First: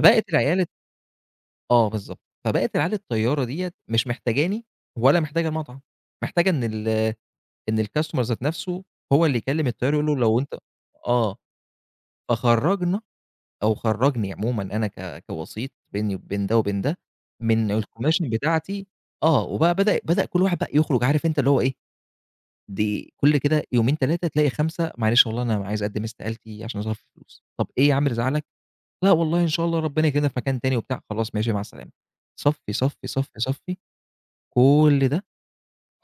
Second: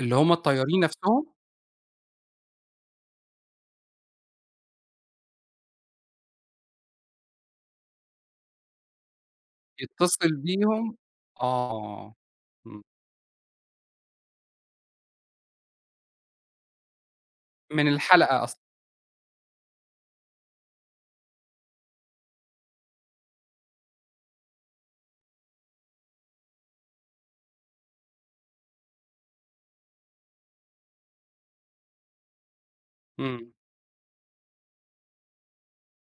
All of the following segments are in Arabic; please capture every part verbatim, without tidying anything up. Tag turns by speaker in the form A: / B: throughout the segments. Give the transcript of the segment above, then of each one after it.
A: اللي هُم
B: العيال ال
A: الطيارين نَفسهم؟
B: آه بالضبط، فبقت العيال الطيارة ديَّة، مش محتاجاني ولا محتاجة المطعم، محتاجة إن ال إن الcustomer ذات نَفسه، هو اللي يكلّم الطيار يقول له
A: يتصل
B: لو أنت
A: بيهم
B: آه،
A: آه، امم.
B: فخرّجنا، أو خرّجني عمومًا أنا ك كوسيط، بيني وبين ده وبين ده، من
A: من
B: الكوميشن
A: الحلقة أصلًا.
B: بتاعتي، آه وبقى بدأ بدأ كُلّ واحد بقى يخرج عارف أنت اللي هو إيه، دي كُلّ كده يومين، تلاتة تلاقي خمسة "معلش والله أنا عايز أقدم استقالتي عشان ظرف فلوس." "طب إيه يا عم اللي زعلك؟" "لأ والله إن شاء الله ربنا يكرمنا في مكان تاني." وبتاع، خلاص ماشي، مع السلامة، صفّي، صفّي، صفّي،
A: امم.
B: صفّي، كُلّ ده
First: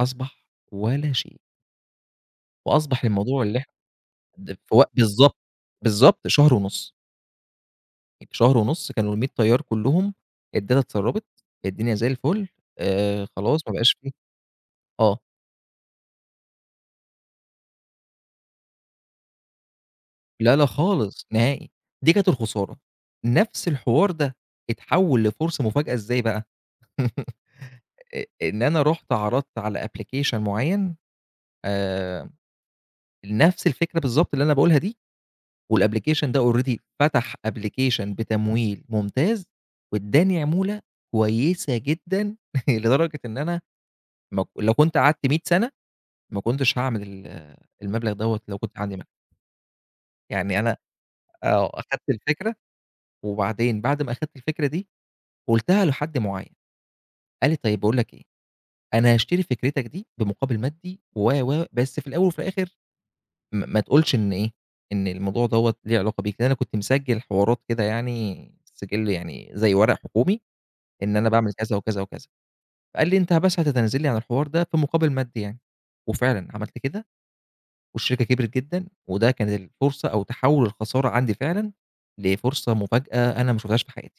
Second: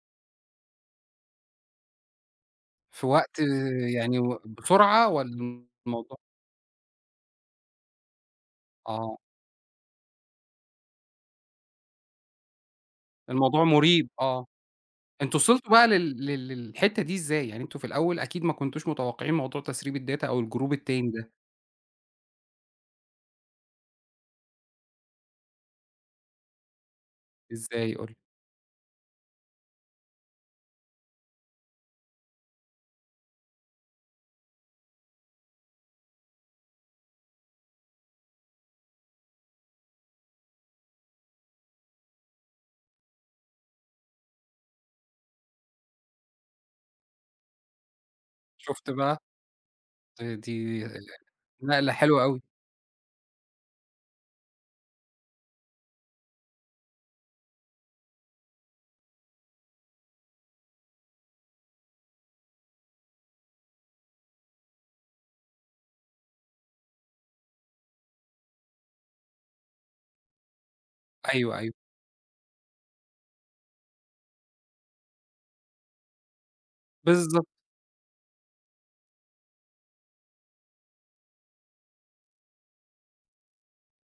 B: أصبح ولا شيء. وأصبح
A: في وقت
B: الموضوع اللي إح
A: يعني
B: ده في وق
A: بسرعة
B: بالضبط،
A: والّا الموضوع
B: بالضبط شهر ونُص. في شهر ونُص كانوا
A: آه.
B: المِية طيار كلّهم، الداتا اتسرّبت، الدنيا زي الفل، آآ، خلاص
A: الموضوع
B: ما بقاش
A: مُريب،
B: فيه
A: آه،
B: آه.
A: أنتم وصلتوا بقى لل لل للحتة دي إزاي؟ يعني أنتم في الأوّل أكيد ما كنتوش متوقعين موضوع تسريب الداتا أو
B: لأ لأ
A: الجروب التاني
B: خالص،
A: ده.
B: نهائي، دي كانت الخسارة، نَفس الحوار ده اتحول لفرصة مفاجأة، إزاي بقى؟
A: إزاي؟ قُل لي.
B: أ إن أنا رُحت عرضت على أبلكيشن معيّن، آمم، نَفس الفكرة بالضبط اللي أنا باقولها دي، والأبلكيشن ده already فتح أبلكيشن بتمويل ممتاز، واداني عمولة كويّسة جدًا، لدرجة إن أنا مك لو كنت قعدت مِية سنة، ما كنتش هاعمل ال المبلغ دوّة، لو كنت
A: شُفت
B: عندي ما
A: بقى، ده
B: يعني أنا
A: دي ال
B: آه،
A: نقلة
B: أخدت
A: حلو أوي.
B: الفكرة، وبعدين بعد ما أخدت الفكرة دي، قُلتها لحد معيّن، قال لي: "طيّب باقول لك إيه، أنا هاشتري فكرتك دي بمقابل مادي و و بس في الأوّل وفي الآخر، م ما تقولش إن إيه، إن الموضوع دوّة ليه علاقة بيك." لأن أنا كنت مسجل حوارات كده يعني، السجل يعني زي ورق حكومي، إن أنا باعمل
A: أيوه، أيوه.
B: كذا وكذا وكذا، قال لي: "أنت بس هتتنازل لي عن الحوار ده، في مقابل مادي يعني." وفعلًا عملت كده،
A: بالضبط.
B: والشركة كبرت جدًا، وده كان الفرصة أو تحوُّل الخسارة عندي فعلًا لفرصة مفاجأة، أنا ما شُفتهاش في حياتي.